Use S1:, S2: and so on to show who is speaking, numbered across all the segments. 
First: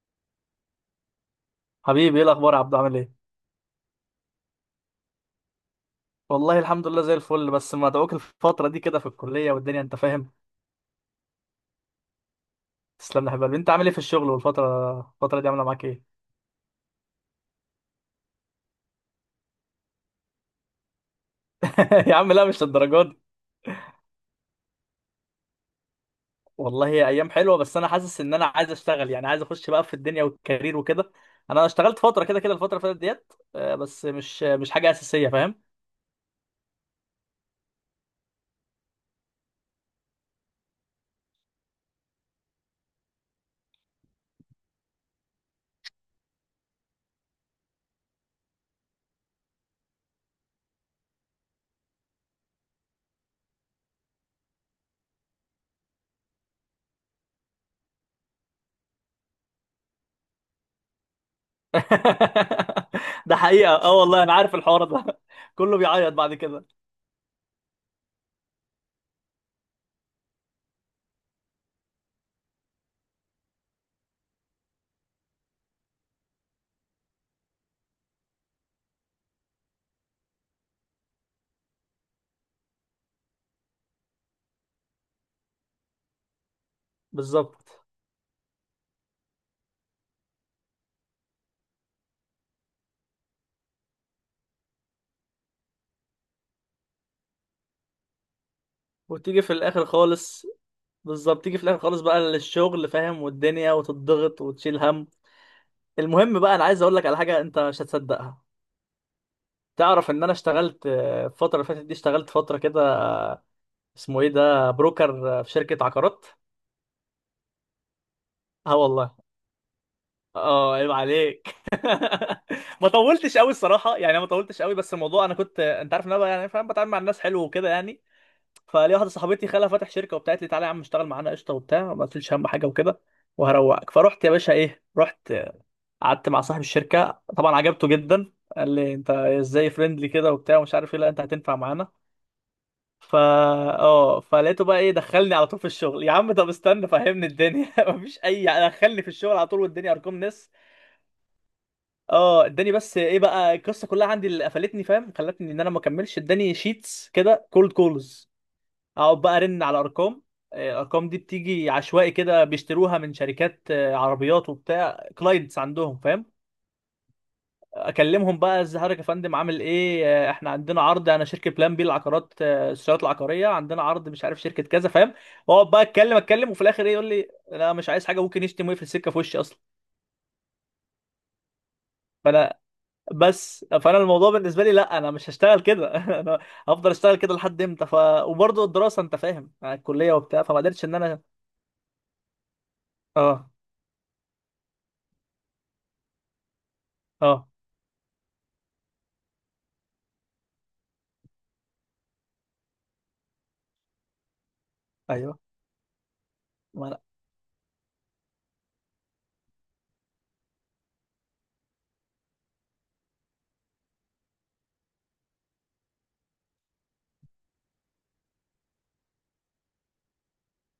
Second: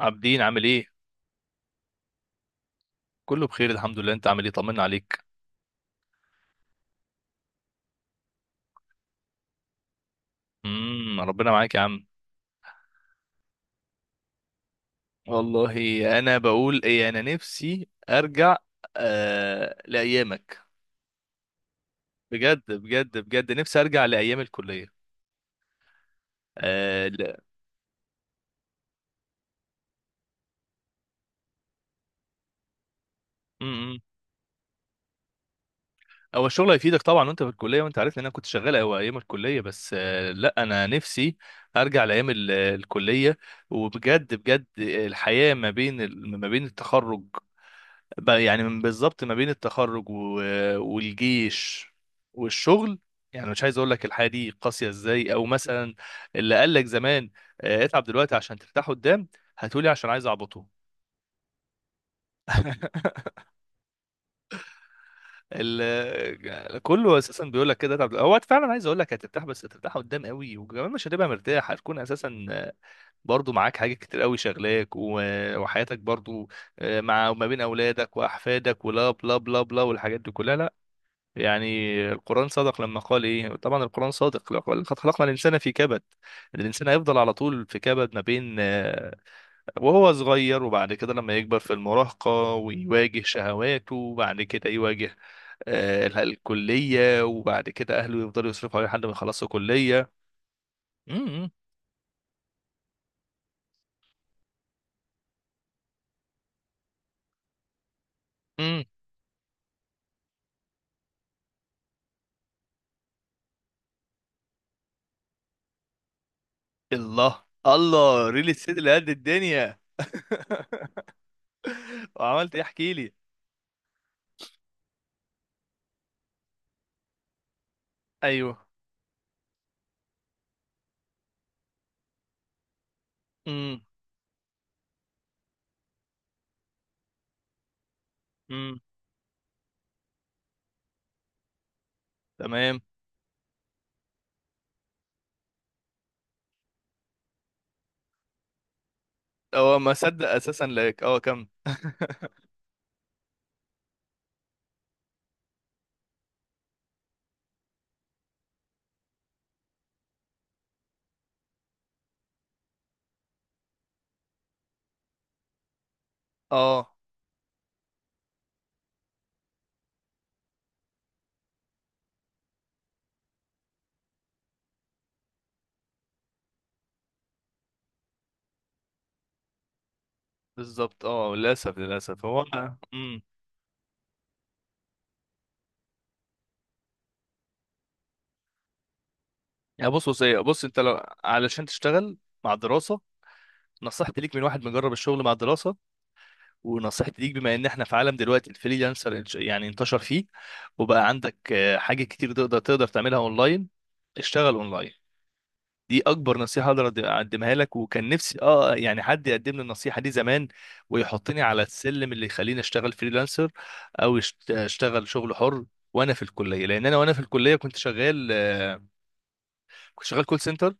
S1: عابدين عامل ايه؟
S2: حبيبي، ايه الاخبار يا عبدو؟ عامل ايه؟
S1: كله بخير الحمد لله، انت عامل ايه؟ طمنا عليك.
S2: والله الحمد لله زي الفل، بس مدعوك الفتره دي كده في الكليه والدنيا، انت فاهم.
S1: ربنا معاك يا عم.
S2: تسلم لي يا حبيبي، انت عامل ايه في الشغل، والفتره الفتره دي عامله معاك ايه؟
S1: والله انا بقول ايه، انا نفسي ارجع. آه، لايامك.
S2: يا عم لا،
S1: بجد
S2: مش للدرجه
S1: بجد
S2: دي.
S1: بجد نفسي ارجع لايام الكليه.
S2: والله هي
S1: آه
S2: ايام
S1: لا.
S2: حلوه، بس انا حاسس ان انا عايز اشتغل، يعني عايز اخش بقى في الدنيا والكارير وكده. انا اشتغلت فتره كده كده الفتره اللي فاتت ديت،
S1: امم
S2: بس مش حاجه اساسيه، فاهم.
S1: هو الشغل هيفيدك طبعا وانت في الكليه، وانت عارف ان انا كنت شغال أو ايام الكليه، بس آه لا، انا نفسي ارجع لايام الكليه. وبجد بجد، الحياه ما بين ما بين التخرج، بقى يعني من بالظبط ما بين التخرج والجيش والشغل، يعني مش عايز اقول لك الحياه دي قاسيه ازاي، او مثلا اللي قال لك زمان، اتعب دلوقتي عشان ترتاح قدام. هتقولي عشان عايز اعبطه.
S2: ده حقيقه، اه والله انا عارف الحوار ده. كله بيعيط بعد كده.
S1: كله اساسا بيقول لك كده، اتعب، هو فعلا عايز اقول لك هترتاح، بس هترتاح قدام قوي، وكمان مش هتبقى مرتاح، هتكون اساسا برضو معاك حاجات كتير قوي شغلاك وحياتك برضو. مع وما بين اولادك واحفادك ولا بلا بلا بلا والحاجات دي كلها، لا يعني. القرآن صدق لما قال ايه؟ طبعا القرآن صادق، لقد خلقنا الإنسان في كبد. الإنسان هيفضل على طول في
S2: بالظبط.
S1: كبد، ما بين وهو صغير، وبعد كده لما يكبر في المراهقة ويواجه شهواته، وبعد كده يواجه الكلية، وبعد كده أهله يفضلوا يصرفوا عليه لحد ما
S2: وتيجي
S1: يخلصوا
S2: في الاخر
S1: كلية.
S2: خالص. بالظبط،
S1: مم.
S2: تيجي في الاخر خالص بقى للشغل، فاهم، والدنيا، وتضغط وتشيل هم. المهم بقى، انا عايز اقول لك على حاجه انت مش هتصدقها.
S1: مم.
S2: تعرف ان انا اشتغلت الفتره اللي فاتت دي، اشتغلت فتره كده. اسمه ايه ده، بروكر، في شركه عقارات.
S1: الله الله، ريل الست
S2: اه
S1: اللي قد
S2: والله.
S1: الدنيا.
S2: اه، عيب عليك.
S1: وعملت ايه؟
S2: ما
S1: احكي لي.
S2: طولتش قوي الصراحه، يعني ما طولتش قوي، بس الموضوع انا كنت، انت عارف ان انا بقى يعني فاهم، بتعامل مع الناس حلو وكده يعني.
S1: ايوه.
S2: فليا واحده صاحبتي خالها فاتح شركه، وبتاعت لي تعالى يا عم اشتغل معانا قشطه وبتاع، ما قلتليش اهم حاجه وكده.
S1: امم
S2: وهروقك فرحت يا باشا ايه، رحت. قعدت مع صاحب الشركه، طبعا عجبته جدا، قال
S1: امم.
S2: لي انت ازاي فريندلي كده وبتاع ومش عارف ايه، لا انت هتنفع معانا.
S1: تمام.
S2: فا اه فلقيته بقى ايه، دخلني على طول في الشغل، يا عم طب استنى فهمني الدنيا. مفيش، اي دخلني في الشغل على طول،
S1: هو ما
S2: والدنيا ارقام
S1: صدق
S2: ناس.
S1: اساسا لك. اه كم.
S2: اه، اداني بس ايه بقى القصه كلها، عندي اللي قفلتني فاهم، خلتني ان انا ما اكملش، اداني شيتس كده كولد كولز. اقعد بقى ارن على ارقام. الارقام دي بتيجي عشوائي كده، بيشتروها من شركات، عربيات وبتاع كلاينتس عندهم، فاهم.
S1: اه
S2: اكلمهم بقى، ازيك يا فندم عامل ايه، احنا عندنا عرض، انا شركه بلان بي العقارات، السيارات العقاريه عندنا عرض، مش عارف شركه كذا، فاهم. واقعد بقى اتكلم اتكلم، وفي الاخر ايه يقول لي لا مش عايز حاجه، ممكن يشتم ويقفل السكه في وشي اصلا.
S1: بالظبط. اه للاسف للاسف هو.
S2: فانا
S1: امم.
S2: فانا الموضوع بالنسبه لي، لا انا مش هشتغل كده. انا هفضل اشتغل كده لحد امتى وبرضه الدراسه، انت فاهم،
S1: يا بص
S2: الكليه
S1: بص ايه،
S2: وبتاع، فما
S1: بص، انت
S2: قدرتش ان
S1: لو
S2: انا
S1: علشان تشتغل مع الدراسه،
S2: اه،
S1: نصيحتي ليك من واحد مجرب الشغل مع الدراسه، ونصيحتي ليك
S2: اه،
S1: بما ان احنا في عالم دلوقتي الفريلانسر يعني انتشر فيه، وبقى عندك حاجات كتير تقدر تعملها اونلاين. اشتغل اونلاين.
S2: ايوه.
S1: دي اكبر نصيحه
S2: ما
S1: اقدر
S2: أنا-
S1: اقدمها لك، وكان نفسي اه يعني حد يقدم لي النصيحه دي زمان ويحطني على السلم اللي يخليني اشتغل فريلانسر، او اشتغل شغل حر وانا في الكليه. لان انا وانا في الكليه كنت شغال، كنت شغال كول سنتر،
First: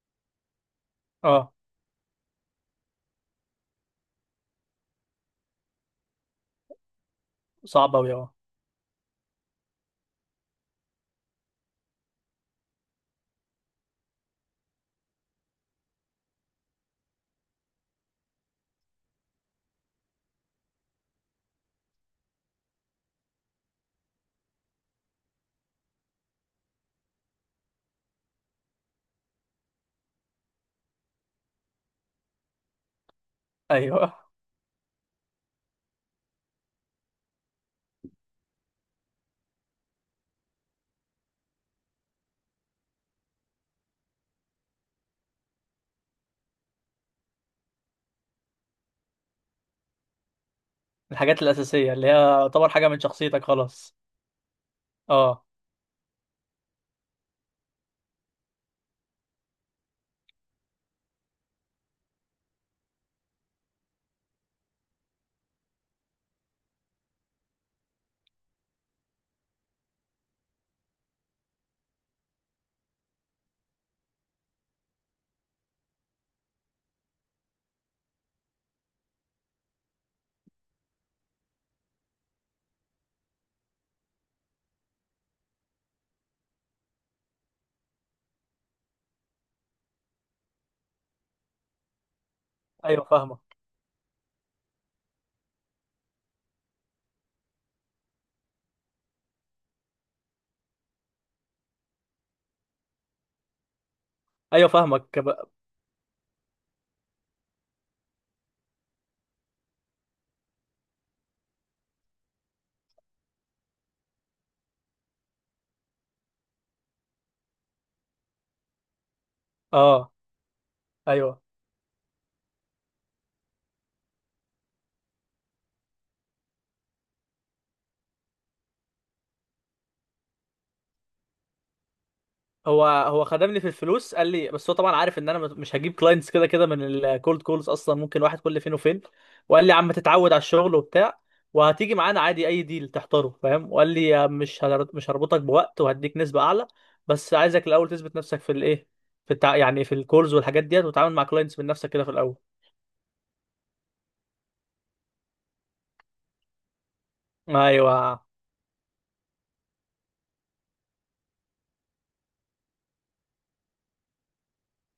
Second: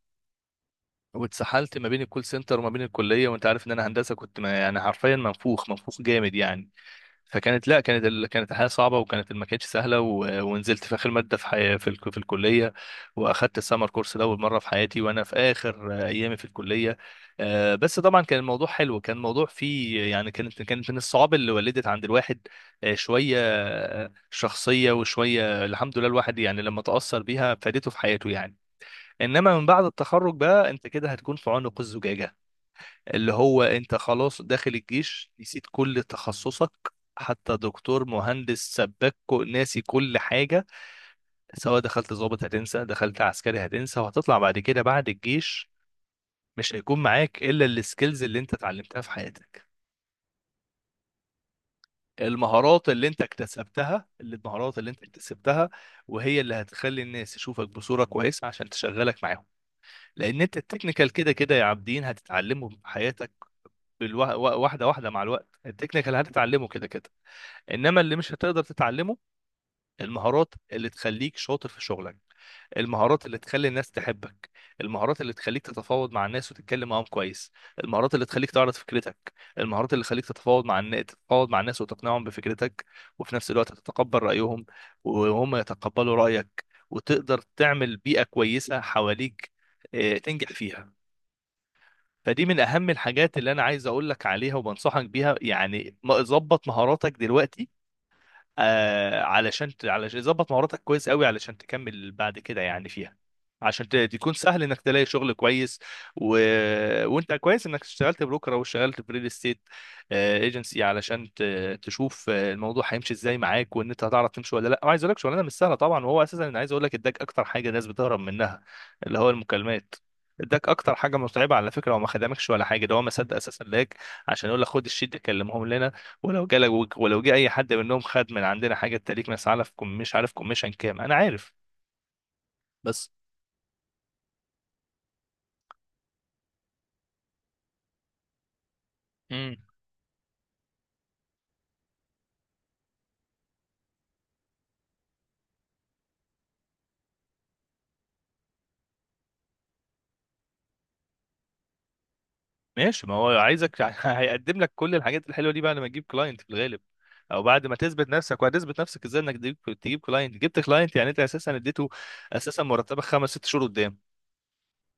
S2: اه،
S1: واتسحلت ما بين الكول سنتر وما بين الكليه، وانت عارف ان انا هندسه، كنت ما يعني حرفيا منفوخ منفوخ جامد يعني. فكانت لا،
S2: صعب
S1: كانت
S2: أوي، اه.
S1: كانت الحياه صعبه، وكانت ما كانتش سهله، ونزلت في اخر ماده في في الكليه، واخدت السمر كورس لاول مره في حياتي وانا في اخر ايامي في الكليه. بس طبعا كان الموضوع حلو، كان الموضوع فيه يعني كانت من الصعاب اللي ولدت عند الواحد شويه شخصيه، وشويه الحمد لله الواحد يعني لما تاثر بيها فادته في حياته يعني. انما من بعد التخرج بقى، انت كده هتكون في عنق الزجاجه، اللي هو انت
S2: أيوه.
S1: خلاص داخل الجيش، نسيت كل تخصصك، حتى دكتور مهندس سباك ناسي كل حاجة. سواء دخلت ضابط هتنسى، دخلت عسكري هتنسى، وهتطلع بعد كده بعد الجيش مش هيكون معاك إلا السكيلز اللي انت اتعلمتها في حياتك.
S2: الحاجات الأساسية اللي هي يعتبر
S1: المهارات
S2: حاجة من
S1: اللي انت
S2: شخصيتك خلاص.
S1: اكتسبتها، اللي المهارات اللي انت
S2: اه،
S1: اكتسبتها وهي اللي هتخلي الناس تشوفك بصورة كويسة عشان تشغلك معاهم. لان انت التكنيكال كده كده يا عابدين هتتعلمه في حياتك، واحدة واحدة مع الوقت، التكنيكال هتتعلمه كده كده. انما اللي مش هتقدر تتعلمه، المهارات اللي تخليك شاطر في شغلك، المهارات اللي تخلي الناس تحبك، المهارات اللي تخليك تتفاوض مع الناس وتتكلم معاهم كويس، المهارات اللي تخليك تعرض فكرتك، المهارات اللي تخليك تتفاوض مع الناس وتقنعهم بفكرتك، وفي نفس الوقت تتقبل رأيهم وهم يتقبلوا رأيك، وتقدر تعمل بيئة كويسة حواليك تنجح فيها. فدي من أهم
S2: أيوه
S1: الحاجات
S2: فاهمك.
S1: اللي أنا عايز أقول لك عليها وبنصحك بيها، يعني ظبط مهاراتك دلوقتي. آه علشان علشان ظبط مهاراتك كويس قوي علشان تكمل بعد كده يعني فيها، عشان تكون سهل
S2: أيوه
S1: انك تلاقي
S2: فاهمك
S1: شغل كويس. و... وانت كويس انك اشتغلت بروكر او اشتغلت في ريل استيت ايجنسي، علشان تشوف الموضوع هيمشي ازاي معاك، وان انت هتعرف تمشي ولا لا. وعايز اقول لك، شغلانه مش سهله طبعا، وهو اساسا انا عايز اقول لك اداك اكتر حاجه الناس بتهرب منها، اللي هو المكالمات.
S2: اه.
S1: اداك اكتر حاجه
S2: أيوه،
S1: متعبه على فكره، وما خدمكش ولا حاجه، ده هو ما صدق اساسا لاك، عشان يقول لك خد الشيت ده كلمهم لنا، ولو جالك، ولو جه اي حد منهم خد من عندنا حاجه، تليك مش عارف كم، مش عارف كوميشن كام انا عارف.
S2: هو
S1: بس.
S2: هو خدمني في الفلوس، قال لي بس هو طبعا عارف ان انا مش هجيب كلاينتس كده كده من الكولد كولز اصلا، ممكن واحد كل فين وفين.
S1: امم.
S2: وقال لي يا عم تتعود على الشغل وبتاع. وهتيجي معانا عادي اي ديل تحتاره، فاهم، وقال لي يا مش هربطك بوقت، وهديك نسبة اعلى. بس عايزك الاول تثبت نفسك في الايه، يعني في الكولز والحاجات ديت، وتتعامل مع كلاينتس من نفسك كده في الاول.
S1: ماشي، ما هو عايزك هيقدم لك كل الحاجات الحلوه دي بعد ما تجيب كلاينت في الغالب، او بعد ما تثبت
S2: ايوه،
S1: نفسك. وهتثبت نفسك ازاي؟ انك تجيب كلاينت. جبت كلاينت يعني انت اساسا اديته، اساسا مرتبك خمس ست شهور قدام.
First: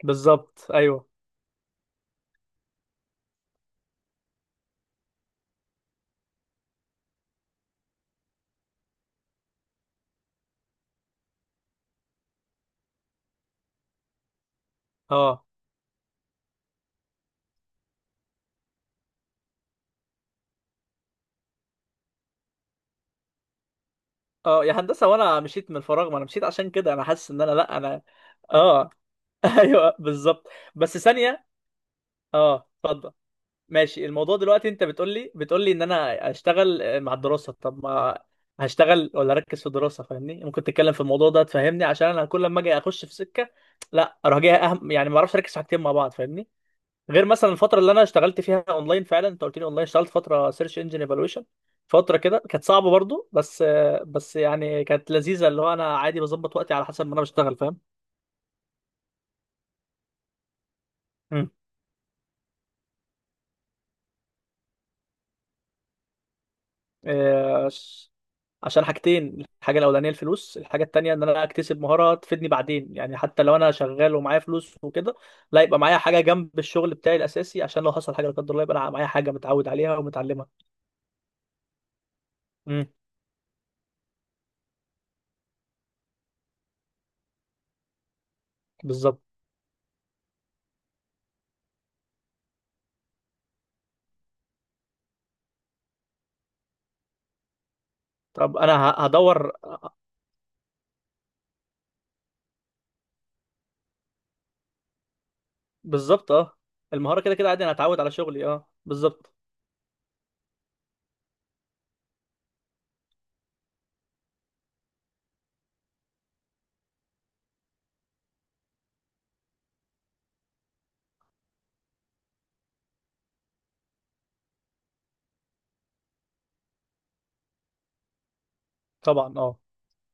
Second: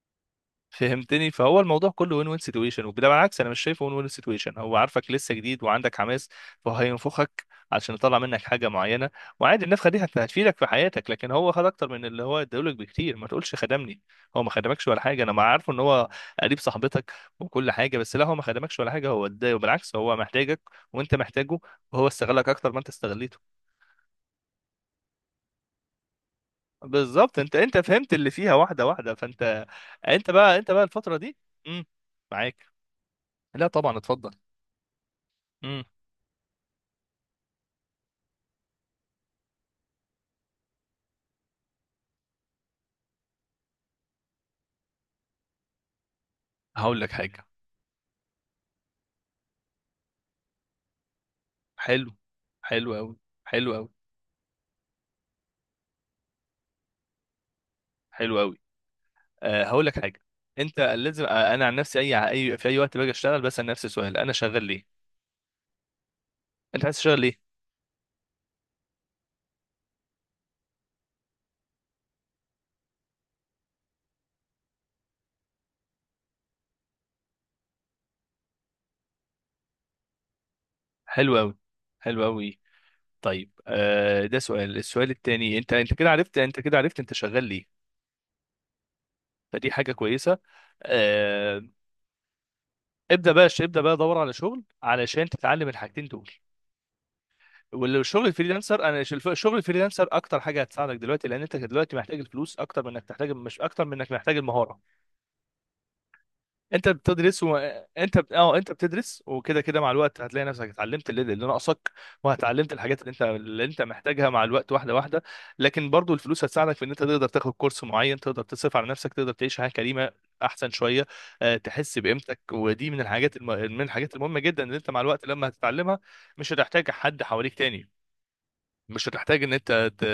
S2: بالظبط، ايوه.
S1: فهمتني؟ فهو الموضوع كله وين وين سيتويشن. وبالعكس، انا مش شايفه وين وين سيتويشن. هو عارفك لسه جديد وعندك حماس، فهينفخك عشان يطلع منك حاجه معينه. وعادي، النفخه دي هتفيدك في حياتك، لكن هو خد اكتر من اللي هو اداهولك بكتير. ما تقولش خدمني، هو ما خدمكش ولا حاجه. انا ما
S2: اه،
S1: عارفه ان هو قريب صاحبتك وكل حاجه، بس لا، هو ما خدمكش ولا حاجه، هو اداه وبالعكس، هو محتاجك وانت محتاجه، وهو استغلك اكتر ما انت استغليته.
S2: اه، يا هندسه، وانا مشيت من الفراغ، ما انا مشيت عشان كده، انا حاسس
S1: بالظبط،
S2: ان انا
S1: انت
S2: لا
S1: انت
S2: انا
S1: فهمت اللي فيها واحده
S2: اه.
S1: واحده، فانت.
S2: ايوه
S1: انت
S2: بالظبط.
S1: بقى انت بقى
S2: بس
S1: الفتره دي.
S2: ثانيه.
S1: امم. معاك.
S2: اه اتفضل.
S1: لا طبعا
S2: ماشي،
S1: اتفضل.
S2: الموضوع دلوقتي انت بتقول لي ان
S1: امم.
S2: انا اشتغل مع الدراسه، طب ما هشتغل ولا اركز في الدراسه؟ فاهمني، ممكن تتكلم في الموضوع ده تفهمني، عشان انا كل لما اجي اخش في سكه لا اروح جاي اهم، يعني ما اعرفش اركز في حاجتين مع بعض، فاهمني.
S1: هقول لك
S2: غير
S1: حاجه.
S2: مثلا الفتره اللي انا اشتغلت فيها اونلاين، فعلا انت قلت لي اونلاين، اشتغلت فتره سيرش انجن ايفالويشن.
S1: حلو.
S2: فتره كده كانت
S1: حلو
S2: صعبه
S1: قوي.
S2: برضو، بس
S1: حلو قوي.
S2: بس يعني كانت لذيذه، اللي هو انا عادي بظبط وقتي على حسب ما انا بشتغل، فاهم.
S1: حلو قوي. أه هقول لك حاجه. انت لازم
S2: مم.
S1: انا عن نفسي اي اي في اي وقت باجي اشتغل بسال نفسي سؤال: انا شغال ليه؟ انت عايز تشتغل ليه؟
S2: آه، عشان حاجتين، الحاجه الاولانيه الفلوس، الحاجه التانيه ان انا اكتسب مهاره تفيدني بعدين، يعني حتى لو انا شغال ومعايا فلوس وكده، لا، يبقى معايا حاجه جنب الشغل بتاعي الاساسي، عشان لو حصل حاجه لا قدر الله، يبقى انا معايا حاجه متعود عليها ومتعلمها.
S1: حلو قوي. حلو قوي.
S2: مم.
S1: طيب. أه ده سؤال. السؤال التاني، انت كده عرفت، انت كده عرفت انت شغال ليه،
S2: بالظبط.
S1: فدي حاجه كويسه. أه، ابدا بقى، ابدا بقى دور على شغل علشان تتعلم الحاجتين دول. والشغل
S2: طب
S1: الفريلانسر،
S2: انا
S1: انا
S2: هدور.
S1: الشغل الفريلانسر اكتر حاجه هتساعدك دلوقتي، لان انت دلوقتي محتاج الفلوس اكتر من انك تحتاج، مش اكتر من انك محتاج المهاره.
S2: بالظبط، اه.
S1: انت
S2: المهارة كده
S1: بتدرس
S2: كده عادي، انا هتعود على شغلي،
S1: اه
S2: اه،
S1: انت بتدرس،
S2: بالظبط.
S1: وكده كده مع الوقت هتلاقي نفسك اتعلمت اللي ناقصك، وهتعلمت الحاجات اللي انت محتاجها مع الوقت واحده واحده. لكن برضو الفلوس هتساعدك في ان انت تقدر تاخد كورس معين، تقدر تصرف على نفسك، تقدر تعيش حياه كريمه احسن شويه. أه تحس بقيمتك، ودي من من الحاجات المهمه جدا اللي انت مع الوقت لما هتتعلمها مش هتحتاج حد حواليك تاني، مش
S2: طبعا،
S1: هتحتاج ان
S2: اه.
S1: انت ت...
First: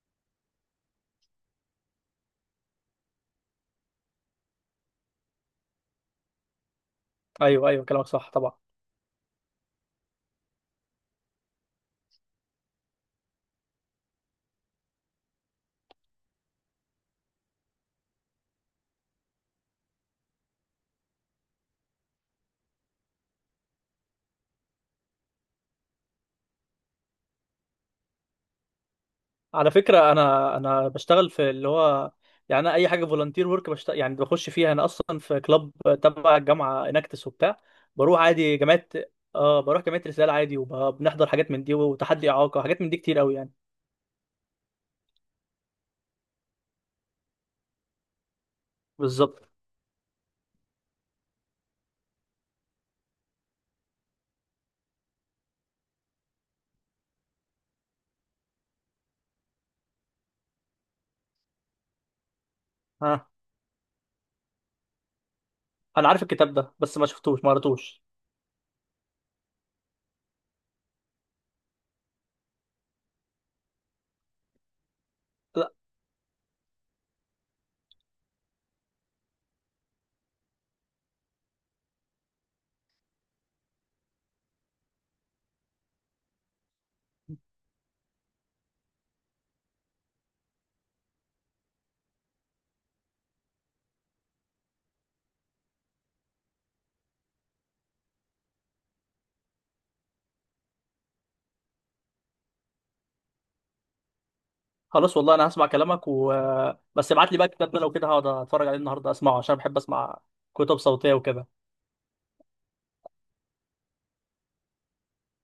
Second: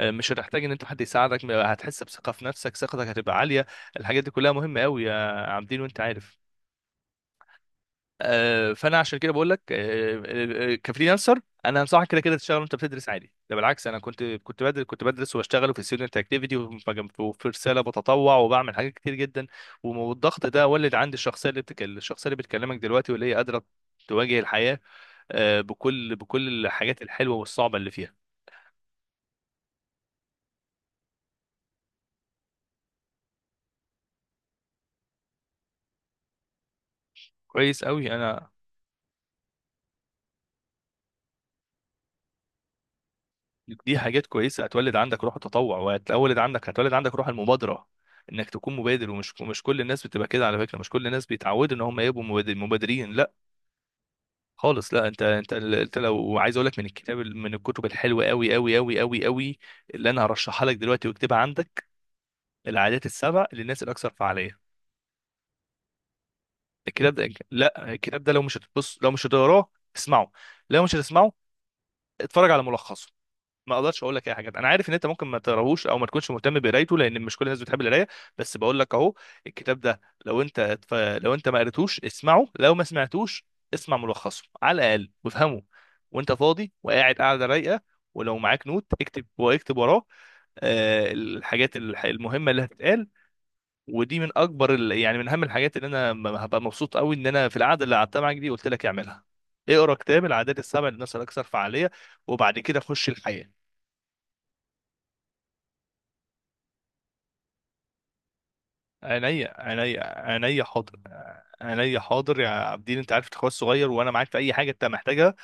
S1: آه، مش هتحتاج ان انت حد يساعدك، هتحس بثقه في نفسك، ثقتك هتبقى عاليه. الحاجات دي كلها مهمه قوي يا عابدين، وانت عارف.
S2: ايوه، ايوه كلامك صح طبعا.
S1: فانا عشان كده بقول لك كفريلانسر انا انصحك كده كده تشتغل وانت بتدرس عادي. ده بالعكس، انا كنت كنت بدرس واشتغل في ستودنت اكتيفيتي، وفي رساله بتطوع، وبعمل حاجات كتير جدا، والضغط ده ولد عندي الشخصيه اللي الشخصيه اللي بتكلمك دلوقتي، واللي هي قادره تواجه الحياه بكل الحاجات الحلوه والصعبه اللي فيها.
S2: على فكرة، انا بشتغل في اللي هو، يعني أنا اي حاجة فولunteer ورك بشتغل، يعني بخش فيها، انا اصلا في كلاب تبع الجامعة اناكتس وبتاع.
S1: كويس قوي
S2: بروح
S1: انا.
S2: عادي جامعات. اه، بروح جامعة رسالة عادي، وبنحضر حاجات من دي وتحدي اعاقة، حاجات من دي كتير قوي يعني.
S1: دي حاجات كويسه، هتولد عندك روح التطوع، وهتولد عندك، هتولد عندك روح المبادره، انك تكون مبادر. ومش
S2: بالظبط.
S1: ومش كل الناس بتبقى كده على فكره، مش كل الناس بيتعودوا ان هم يبقوا مبادرين، لا خالص. لا، انت لو عايز اقول لك من الكتاب، من الكتب الحلوه قوي اللي انا هرشحها لك دلوقتي واكتبها عندك، العادات
S2: ها.
S1: السبع للناس الاكثر فعاليه.
S2: انا عارف الكتاب ده، بس ما
S1: الكتاب ده،
S2: شفتوش ما
S1: لا،
S2: قريتوش.
S1: الكتاب ده لو مش هتبص، لو مش هتقراه، اسمعه. لو مش هتسمعه، اتفرج على ملخصه. ما اقدرش اقول لك اي حاجه، انا عارف ان انت ممكن ما تقراهوش او ما تكونش مهتم بقرايته لان مش كل الناس بتحب القرايه، بس بقول لك اهو، الكتاب ده، لو انت لو انت ما قريتوش اسمعه، لو ما سمعتوش اسمع ملخصه على الاقل، وافهمه وانت فاضي وقاعد قاعده رايقه، ولو معاك نوت اكتب، واكتب وراه الحاجات المهمه اللي هتتقال. ودي من اكبر يعني من اهم الحاجات اللي انا هبقى مبسوط قوي ان انا في القعده اللي قعدتها معاك دي قلت لك اعملها: اقرا كتاب العادات السبع للناس الاكثر فعاليه، وبعد كده خش الحياه.
S2: خلاص والله انا هسمع كلامك بس ابعت لي بقى الكتاب ده، لو كده هقعد اتفرج عليه النهارده اسمعه،
S1: عينيا.
S2: عشان بحب
S1: عينيا
S2: اسمع
S1: عينيا
S2: كتب
S1: حاضر.
S2: صوتيه وكده.
S1: عينيا حاضر يا عابدين، انت عارف اخويا الصغير، وانا معاك في اي حاجه انت محتاجها.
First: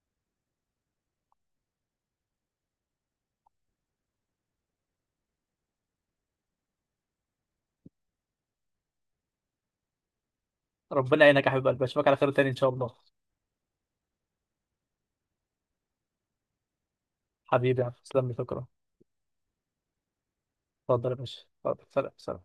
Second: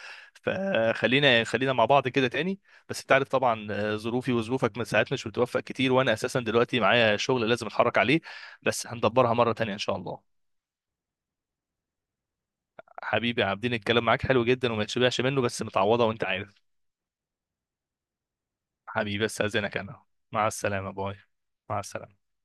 S1: فخلينا مع بعض كده تاني، بس انت عارف طبعا ظروفي وظروفك من ساعات مش بتوفق كتير، وانا اساسا دلوقتي معايا شغل لازم اتحرك عليه، بس هندبرها مره تانيه ان شاء الله.
S2: ربنا يعينك يا حبيب قلبي، اشوفك على خير تاني ان شاء الله.
S1: حبيبي يا عابدين، الكلام معاك حلو جدا وما يتشبعش منه، بس متعوضه وانت عارف.
S2: حبيبي يا عم. تسلم لي، شكرا.
S1: حبيبي، بس اذنك انا، مع السلامه،
S2: اتفضل يا
S1: باي.
S2: باشا،
S1: مع
S2: اتفضل، سلام
S1: السلامه.
S2: سلام.